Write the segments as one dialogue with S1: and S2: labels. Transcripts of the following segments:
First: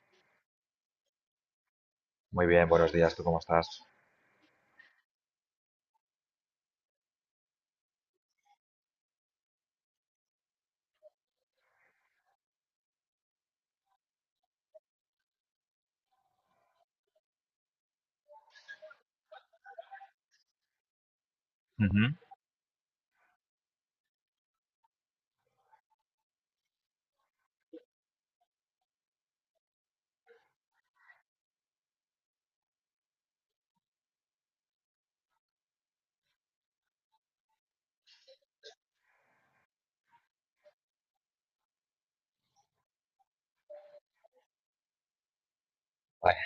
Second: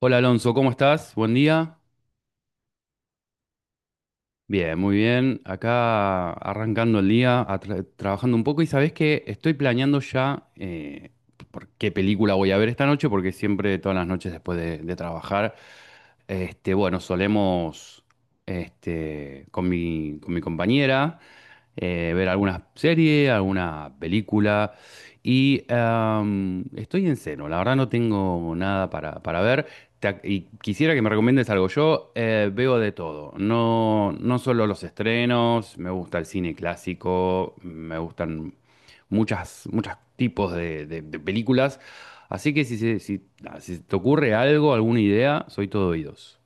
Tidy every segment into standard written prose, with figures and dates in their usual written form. S1: Hola Alonso, ¿cómo estás? Buen día.
S2: Muy bien, buenos días, ¿tú cómo estás?
S1: Bien, muy bien. Acá arrancando el día, trabajando un poco y sabés que estoy planeando ya por qué película voy a ver esta noche, porque siempre todas las noches después de trabajar, bueno, solemos, con mi compañera,
S2: Ujú.
S1: ver alguna serie, alguna película. Y estoy en cero, la verdad no tengo nada para ver. Y quisiera que me recomiendes algo. Yo veo de todo, no, no solo los estrenos, me gusta el cine clásico, me gustan muchos tipos de películas. Así que si, si te ocurre algo, alguna idea, soy todo oídos.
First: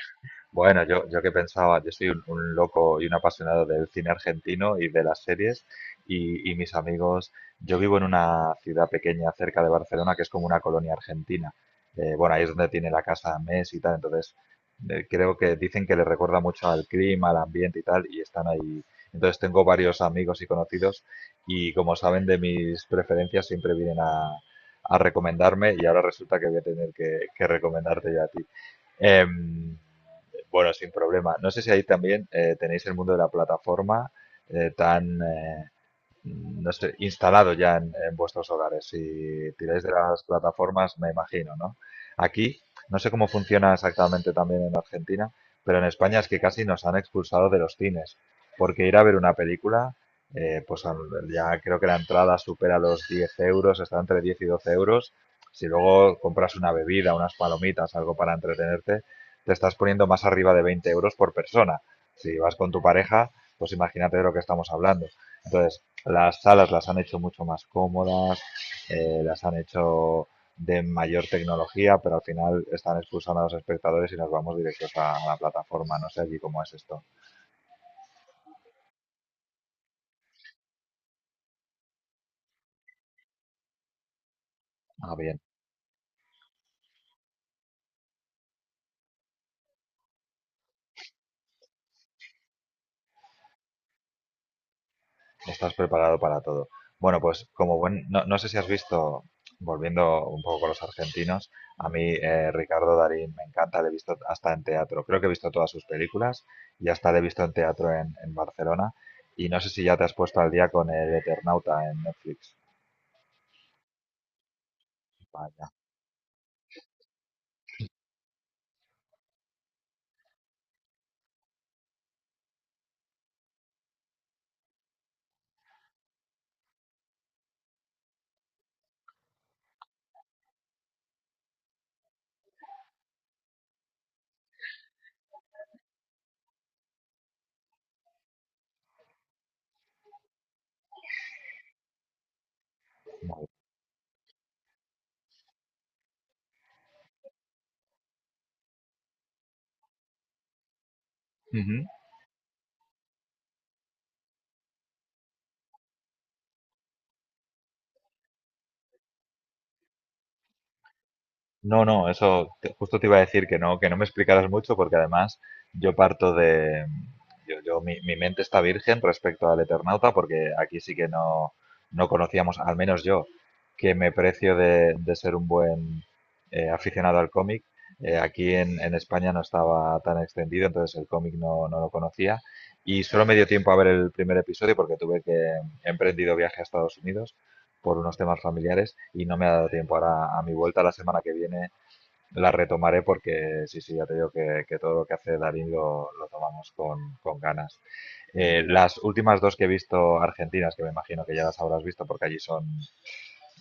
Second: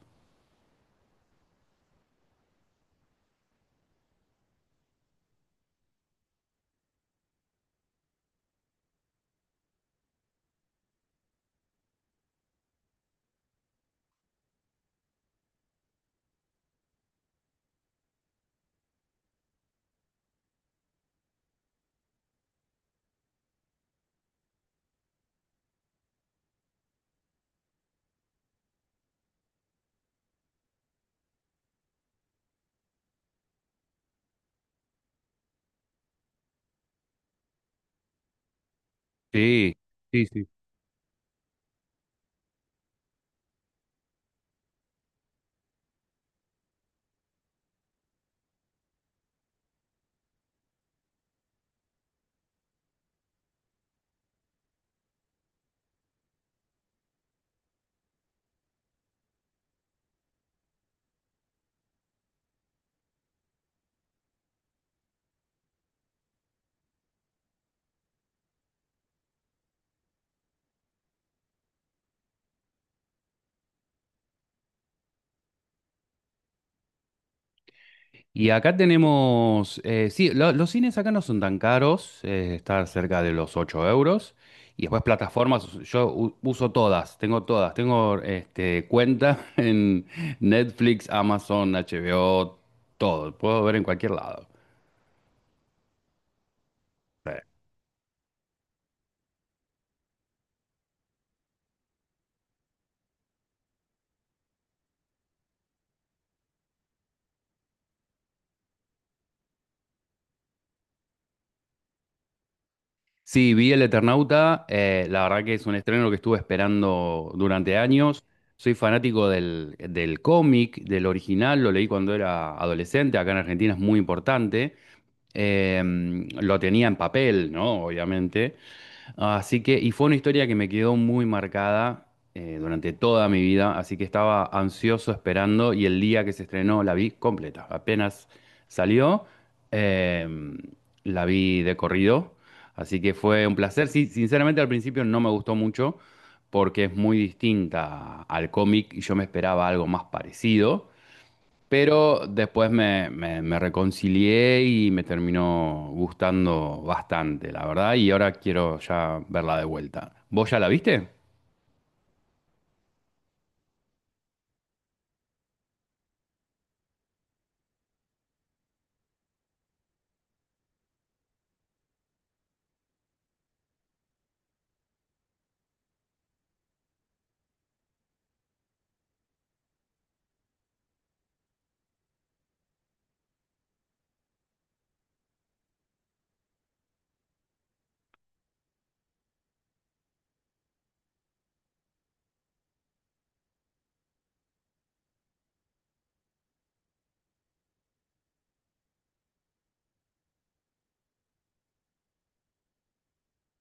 S2: Bueno, yo que pensaba, yo soy un loco y un apasionado del cine argentino y de las series y mis amigos, yo vivo en una ciudad pequeña cerca de Barcelona que es como una colonia argentina. Bueno, ahí es donde tiene la casa Messi y tal, entonces creo que dicen que le recuerda mucho al clima, al ambiente y tal, y están ahí. Entonces tengo varios amigos y conocidos y como saben de mis preferencias siempre vienen a recomendarme y ahora resulta que voy a tener que recomendarte yo a ti. Em, bueno, sin problema. No sé si ahí también tenéis el mundo de la plataforma eh, tan, eh, no sé, instalado ya en vuestros hogares. Si
S1: Sí,
S2: tiráis de las
S1: sí, sí.
S2: plataformas, me imagino, ¿no? Aquí, no sé cómo funciona exactamente también en Argentina, pero en España es que casi nos han expulsado de los cines, porque ir a ver una película, pues ya creo que la entrada supera los 10 euros, está entre 10 y 12 euros. Si luego compras una bebida, unas palomitas, algo para entretenerte, te estás poniendo más arriba de 20 euros por persona. Si vas con tu pareja, pues imagínate de lo que estamos hablando. Entonces, las salas las han hecho mucho más cómodas, las han hecho de mayor tecnología, pero al final están expulsando a los espectadores y nos vamos directos a la plataforma. No sé allí cómo es esto.
S1: Y acá tenemos, sí, los cines acá no son tan caros, está cerca de los 8 euros. Y después
S2: Ah, bien,
S1: plataformas, yo uso todas, tengo este, cuenta en Netflix, Amazon, HBO, todo, puedo ver en cualquier lado.
S2: estás preparado para todo. Bueno, pues como buen, no, no sé si has visto, volviendo un poco con los argentinos, a mí Ricardo Darín me encanta, le he visto hasta en teatro, creo que he visto todas sus películas y hasta le he visto en teatro en, Barcelona y no sé si ya te has puesto al día con el Eternauta en Netflix.
S1: Sí, vi El Eternauta. La verdad que es
S2: Vaya.
S1: un estreno que estuve esperando durante años. Soy fanático del cómic, del original. Lo leí cuando era adolescente. Acá en Argentina es muy importante. Eh, lo tenía en papel, ¿no? Obviamente. Así que, y fue una historia que me quedó muy marcada, durante toda mi vida, así que estaba ansioso esperando y el día que se estrenó la vi completa. Apenas salió, eh, la vi de corrido, así que fue
S2: Vale.
S1: un placer. Sí, sinceramente al principio no me gustó mucho porque es muy distinta al cómic y yo me esperaba algo más parecido.
S2: Ujú.
S1: Pero después me reconcilié y me terminó gustando bastante, la verdad, y ahora quiero ya verla de vuelta. ¿Vos ya la viste?
S2: No, no, justo te iba a decir que no me explicaras mucho porque además yo parto de, yo- mi mente está virgen respecto al Eternauta porque aquí sí que no conocíamos, al menos yo, que me precio de ser un buen aficionado al cómic. Aquí en España no estaba tan extendido, entonces el cómic no lo conocía y solo me dio tiempo a ver el primer episodio porque tuve que he emprendido viaje a Estados Unidos por unos temas familiares y no me ha dado tiempo. Ahora, a mi vuelta la semana que viene, la retomaré porque sí, sí, ya te digo que todo lo que hace Darín lo tomamos con ganas. Las últimas dos que he visto argentinas, que me imagino que ya las habrás visto porque allí son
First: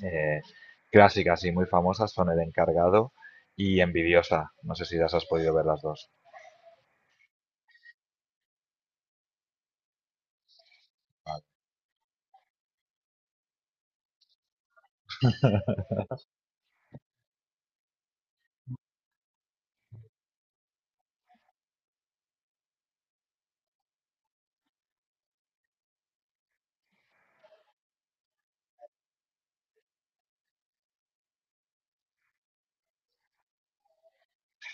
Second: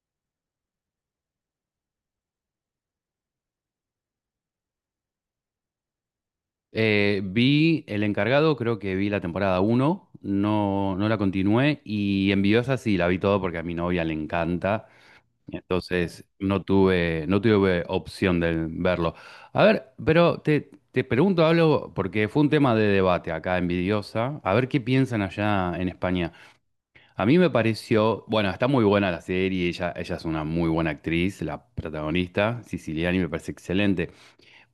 S2: eh, clásicas y muy famosas, son El Encargado y Envidiosa. No sé si las has podido ver las dos.
S1: Vi El Encargado, creo que vi la temporada uno, no, no la continué, y Envidiosa sí, la vi todo porque a mi novia le encanta, entonces no tuve opción de verlo. A ver, pero te pregunto algo, porque fue un tema de debate acá, Envidiosa, a ver qué piensan allá en España. A mí me pareció, bueno, está muy buena la serie, ella es una muy buena actriz, la protagonista, Siciliani, me parece excelente,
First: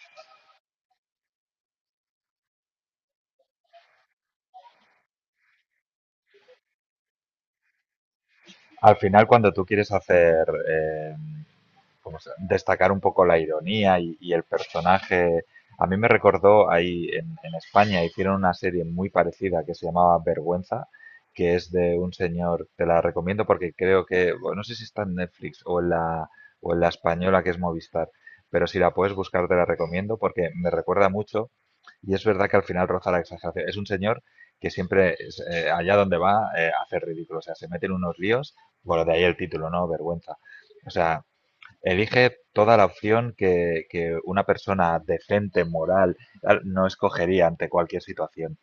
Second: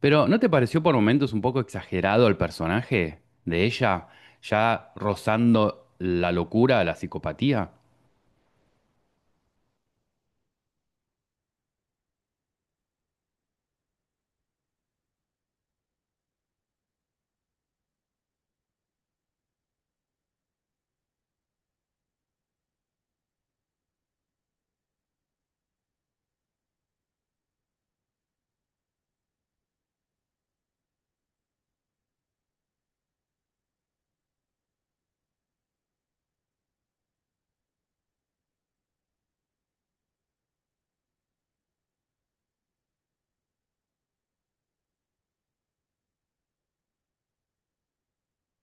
S1: pero ¿no te pareció por momentos un poco exagerado el personaje de ella, ya rozando la locura, la psicopatía?
S2: Al final, cuando tú quieres hacer pues, destacar un poco la ironía y el personaje. A mí me recordó ahí en, España, hicieron una serie muy parecida que se llamaba Vergüenza, que es de un señor, te la recomiendo porque creo que, bueno, no sé si está en Netflix o en la española que es Movistar, pero si la puedes buscar te la recomiendo porque me recuerda mucho y es verdad que al final roza la exageración. Es un señor que siempre, allá donde va, hace ridículo, o sea, se mete en unos líos, bueno, de ahí el título, ¿no? Vergüenza. O sea, elige toda la opción que una persona decente, moral, tal, no escogería ante cualquier situación.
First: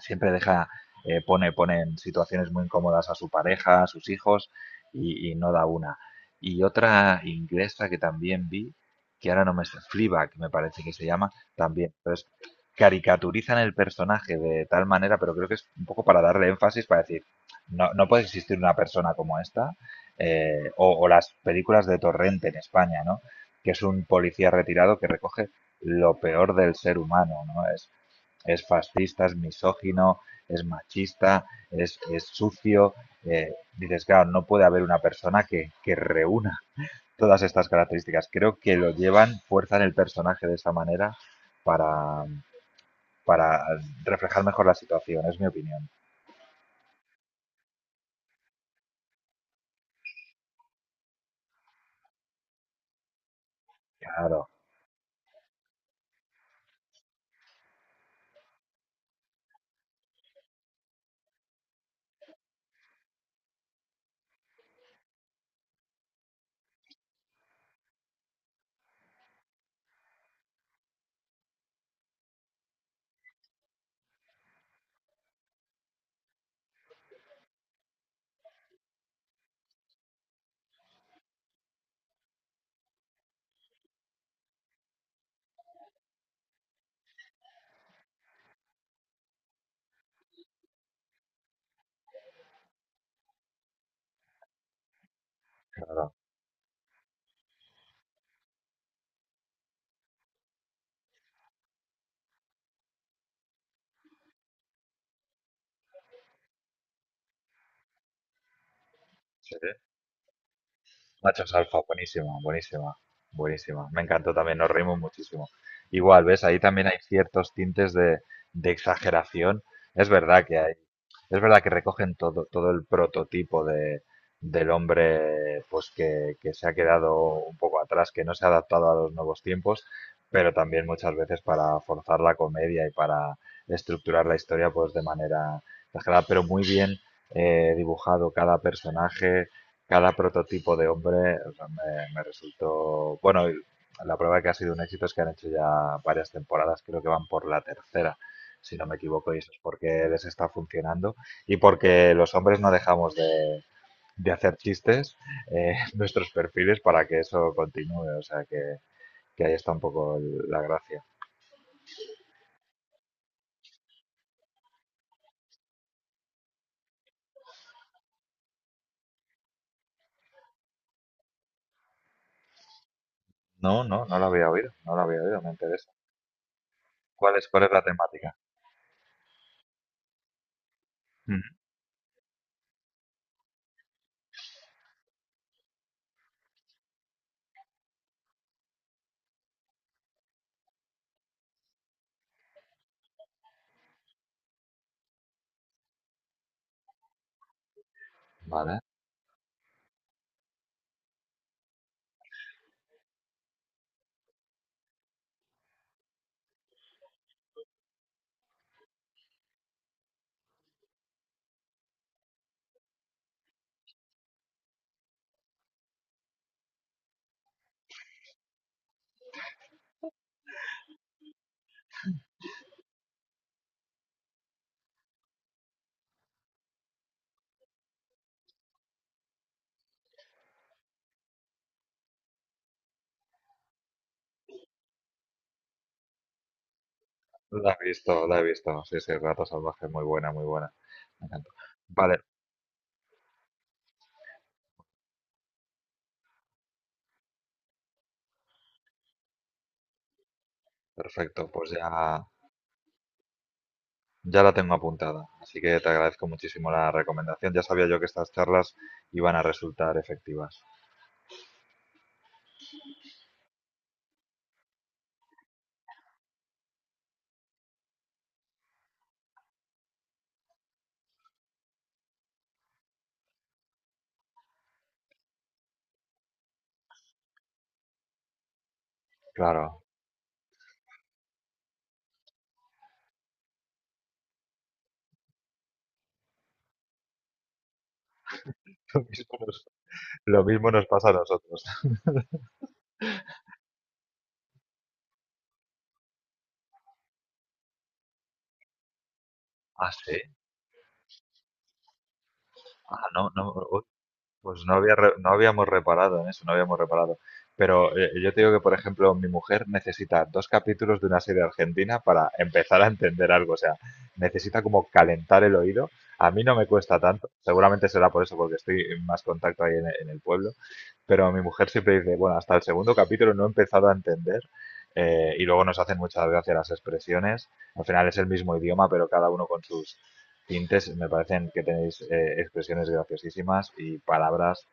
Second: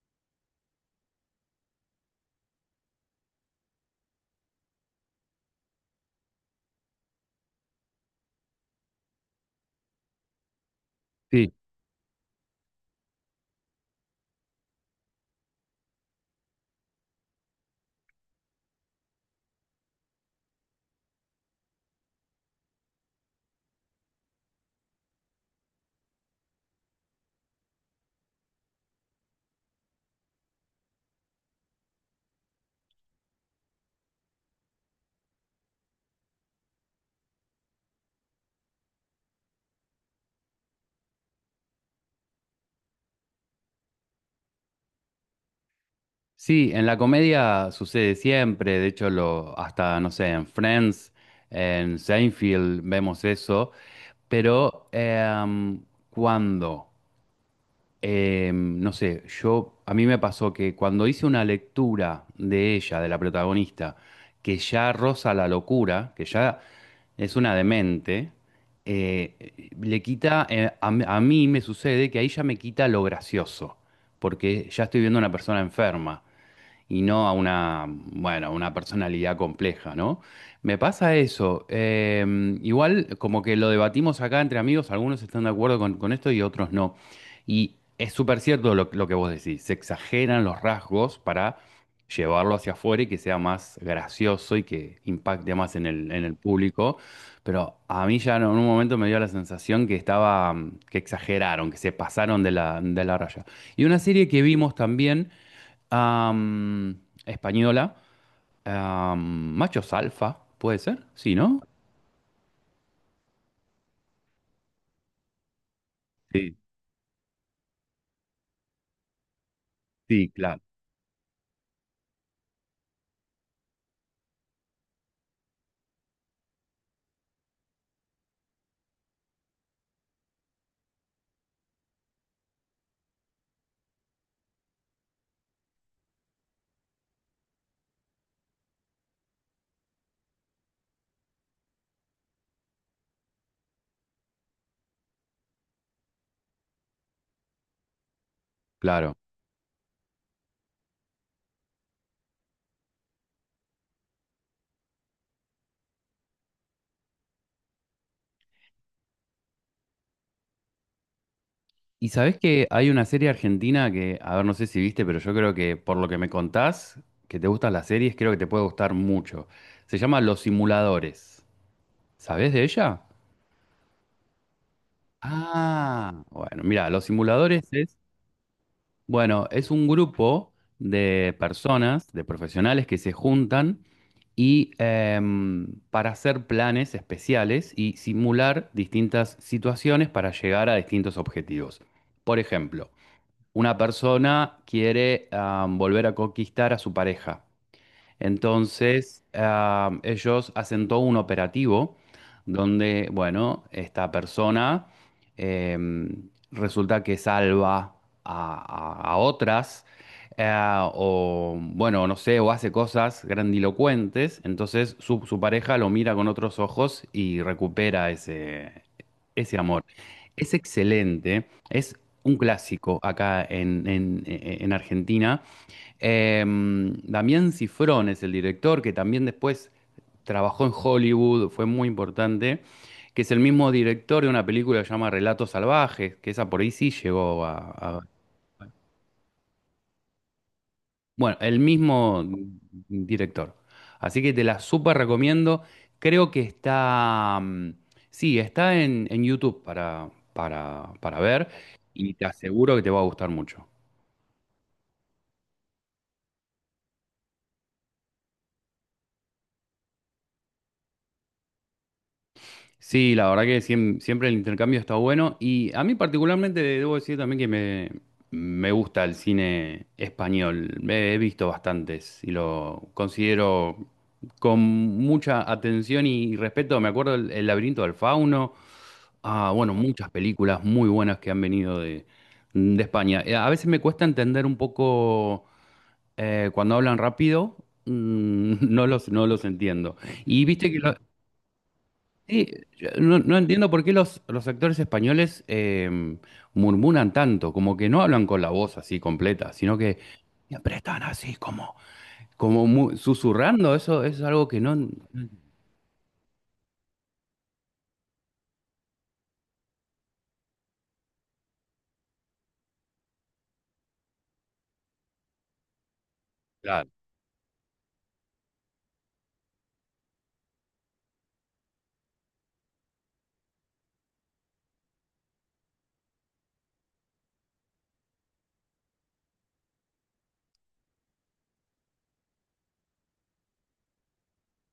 S2: Siempre deja, eh, pone, pone en situaciones muy incómodas a su pareja, a sus hijos y no da una. Y otra inglesa que también vi, que ahora no me está, Fleabag me parece que se llama,
S1: Sí.
S2: también. Entonces, caricaturizan el personaje de tal manera, pero creo que es un poco para darle énfasis, para decir, no, puede existir una persona como esta, o las películas de Torrente en España, ¿no? Que es un policía retirado que recoge lo peor del ser humano, ¿no? Es fascista, es misógino, es machista, es sucio. Dices, claro, no puede haber una persona que reúna todas estas características. Creo que fuerzan el personaje de esa manera para, para reflejar mejor la situación, es mi opinión.
S1: Sí, en la comedia sucede siempre, de hecho lo, hasta, no sé, en Friends, en Seinfeld vemos eso,
S2: Claro,
S1: pero ¿cuándo? No sé, yo a mí me pasó que cuando hice una lectura de ella, de la protagonista, que ya roza la locura, que ya es una demente, le quita, a, m- a mí me sucede que ahí ya me quita lo gracioso, porque ya estoy viendo a una persona enferma y no a una, bueno, a una personalidad compleja, ¿no? Me pasa eso. Igual, como que lo debatimos acá entre amigos, algunos están de acuerdo con esto y otros no. Y es súper cierto lo que vos decís, se exageran los rasgos para llevarlo hacia afuera y que sea más gracioso y que impacte más en
S2: claro.
S1: en el público. Pero a mí ya en un momento me dio la sensación que estaba, que exageraron, que se pasaron de de la raya. Y una serie que vimos también, española.
S2: Sí,
S1: Machos alfa, ¿puede ser? Sí,
S2: Machos
S1: ¿no?
S2: Alfa, buenísima, buenísima, buenísima. Me encantó también, nos reímos muchísimo. Igual, ¿ves?
S1: Sí,
S2: Ahí también hay ciertos tintes de exageración. Es
S1: sí,
S2: verdad que
S1: claro.
S2: hay, es verdad que recogen todo el prototipo del hombre pues que se ha quedado un poco atrás, que no se ha adaptado a los nuevos tiempos, pero también muchas veces para forzar la comedia y para estructurar la historia pues de manera exagerada, pero muy bien dibujado cada personaje, cada prototipo de hombre, o sea, me resultó. Bueno, y la prueba que ha sido un éxito es que han hecho ya varias temporadas, creo que van por la tercera, si no me
S1: Claro.
S2: equivoco, y eso es porque les está funcionando y porque los hombres no dejamos de hacer chistes en nuestros perfiles para que eso continúe, o sea que ahí está un poco la gracia.
S1: Y sabés que hay una serie argentina que, a ver, no sé si viste, pero yo creo que por lo que me contás, que te gustan las series, creo que te puede gustar mucho. Se llama Los Simuladores. ¿Sabés de ella?
S2: No, no, no lo había oído, no lo había oído, me interesa.
S1: Ah, bueno, mira, Los
S2: ¿Cuál es,
S1: Simuladores
S2: cuál es la
S1: es,
S2: temática?
S1: bueno, es un grupo de
S2: Ujú.
S1: personas, de profesionales que se juntan y para hacer planes especiales y simular distintas situaciones para llegar a distintos objetivos. Por ejemplo, una persona quiere, volver a conquistar a su pareja.
S2: Vale.
S1: Entonces, ah, ellos hacen todo un operativo donde, bueno, esta persona, eh, resulta que salva a, a otras, eh, o bueno, no sé, o hace cosas grandilocuentes. Entonces, su pareja lo mira con otros ojos y recupera ese, ese amor. Es excelente, es un clásico acá en Argentina. Em, Damián Cifrón es el director, que también después trabajó en Hollywood, fue muy importante, que es el mismo director de una película que se llama Relatos Salvajes, que esa por ahí sí llegó
S2: La he
S1: a-
S2: visto, la he visto. Sí, sí, Rato Salvaje, muy buena, muy buena. Me
S1: bueno,
S2: encantó.
S1: el
S2: Vale,
S1: mismo director. Así que te la súper recomiendo. Creo que está... mm, sí, está en YouTube para ver
S2: perfecto. Pues
S1: y te
S2: ya,
S1: aseguro que te va a gustar mucho.
S2: ya la tengo apuntada. Así que te agradezco muchísimo la recomendación. Ya sabía yo que estas charlas iban a resultar efectivas.
S1: Sí, la verdad que siempre el intercambio está bueno y a mí particularmente debo decir también que me gusta el cine español. He visto bastantes y lo considero con mucha atención y respeto. Me acuerdo el laberinto del fauno. Ah, bueno,
S2: Claro,
S1: muchas películas muy buenas que han venido de España. A veces me cuesta entender un poco, cuando hablan rápido, mm,
S2: lo
S1: no
S2: mismo
S1: los
S2: nos,
S1: entiendo. Y
S2: lo
S1: viste
S2: mismo
S1: que
S2: nos
S1: lo-
S2: pasa a nosotros.
S1: Sí, yo no, no entiendo por qué los actores españoles, murmuran tanto, como que no hablan con la voz así completa, sino
S2: Ah,
S1: que
S2: sí.
S1: siempre están así como, como
S2: Ah, no, no.
S1: susurrando, eso es algo que
S2: Pues
S1: no...
S2: no habíamos reparado en eso, no habíamos reparado. Pero yo te digo que, por ejemplo, mi mujer necesita dos capítulos de una serie argentina para empezar a entender algo. O sea, necesita como calentar el oído. A mí no me
S1: Claro.
S2: cuesta tanto. Seguramente será por eso, porque estoy en más contacto ahí en, el pueblo. Pero mi mujer siempre dice, bueno, hasta el segundo capítulo no he empezado a entender. Y luego nos hacen mucha gracia las expresiones. Al final es el mismo idioma, pero cada uno con sus tintes, me parecen que tenéis expresiones graciosísimas y palabras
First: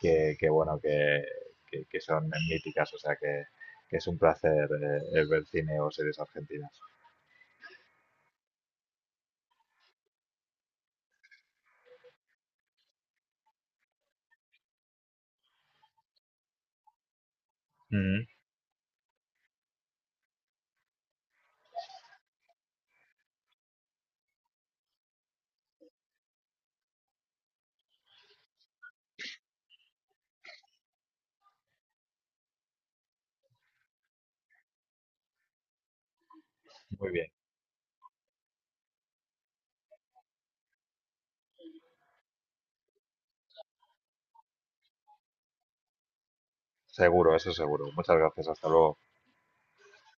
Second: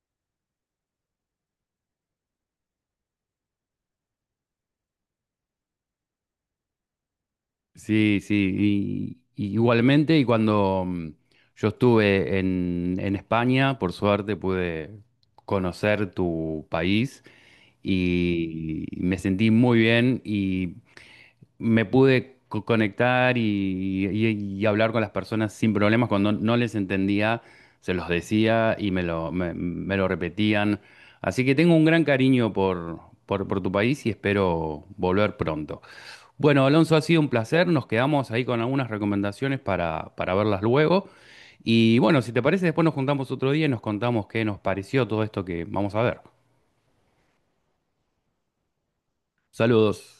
S2: que, que bueno, que, que son míticas, o sea que es un placer ver cine o series argentinas.
S1: Sí, sí, y igualmente, y cuando mm, yo estuve en España, por suerte pude conocer tu país
S2: Ujú.
S1: y me sentí muy bien y me pude conectar y hablar con las personas sin problemas. Cuando no les entendía, se los decía y me lo, me lo repetían. Así que tengo un gran cariño por tu país y espero volver pronto. Bueno, Alonso, ha
S2: Muy
S1: sido un
S2: bien.
S1: placer. Nos quedamos ahí con algunas recomendaciones para verlas luego. Y bueno, si te parece, después nos juntamos otro día y nos contamos qué nos pareció todo esto que vamos a ver.
S2: Seguro, eso seguro. Muchas gracias, hasta luego.
S1: Saludos.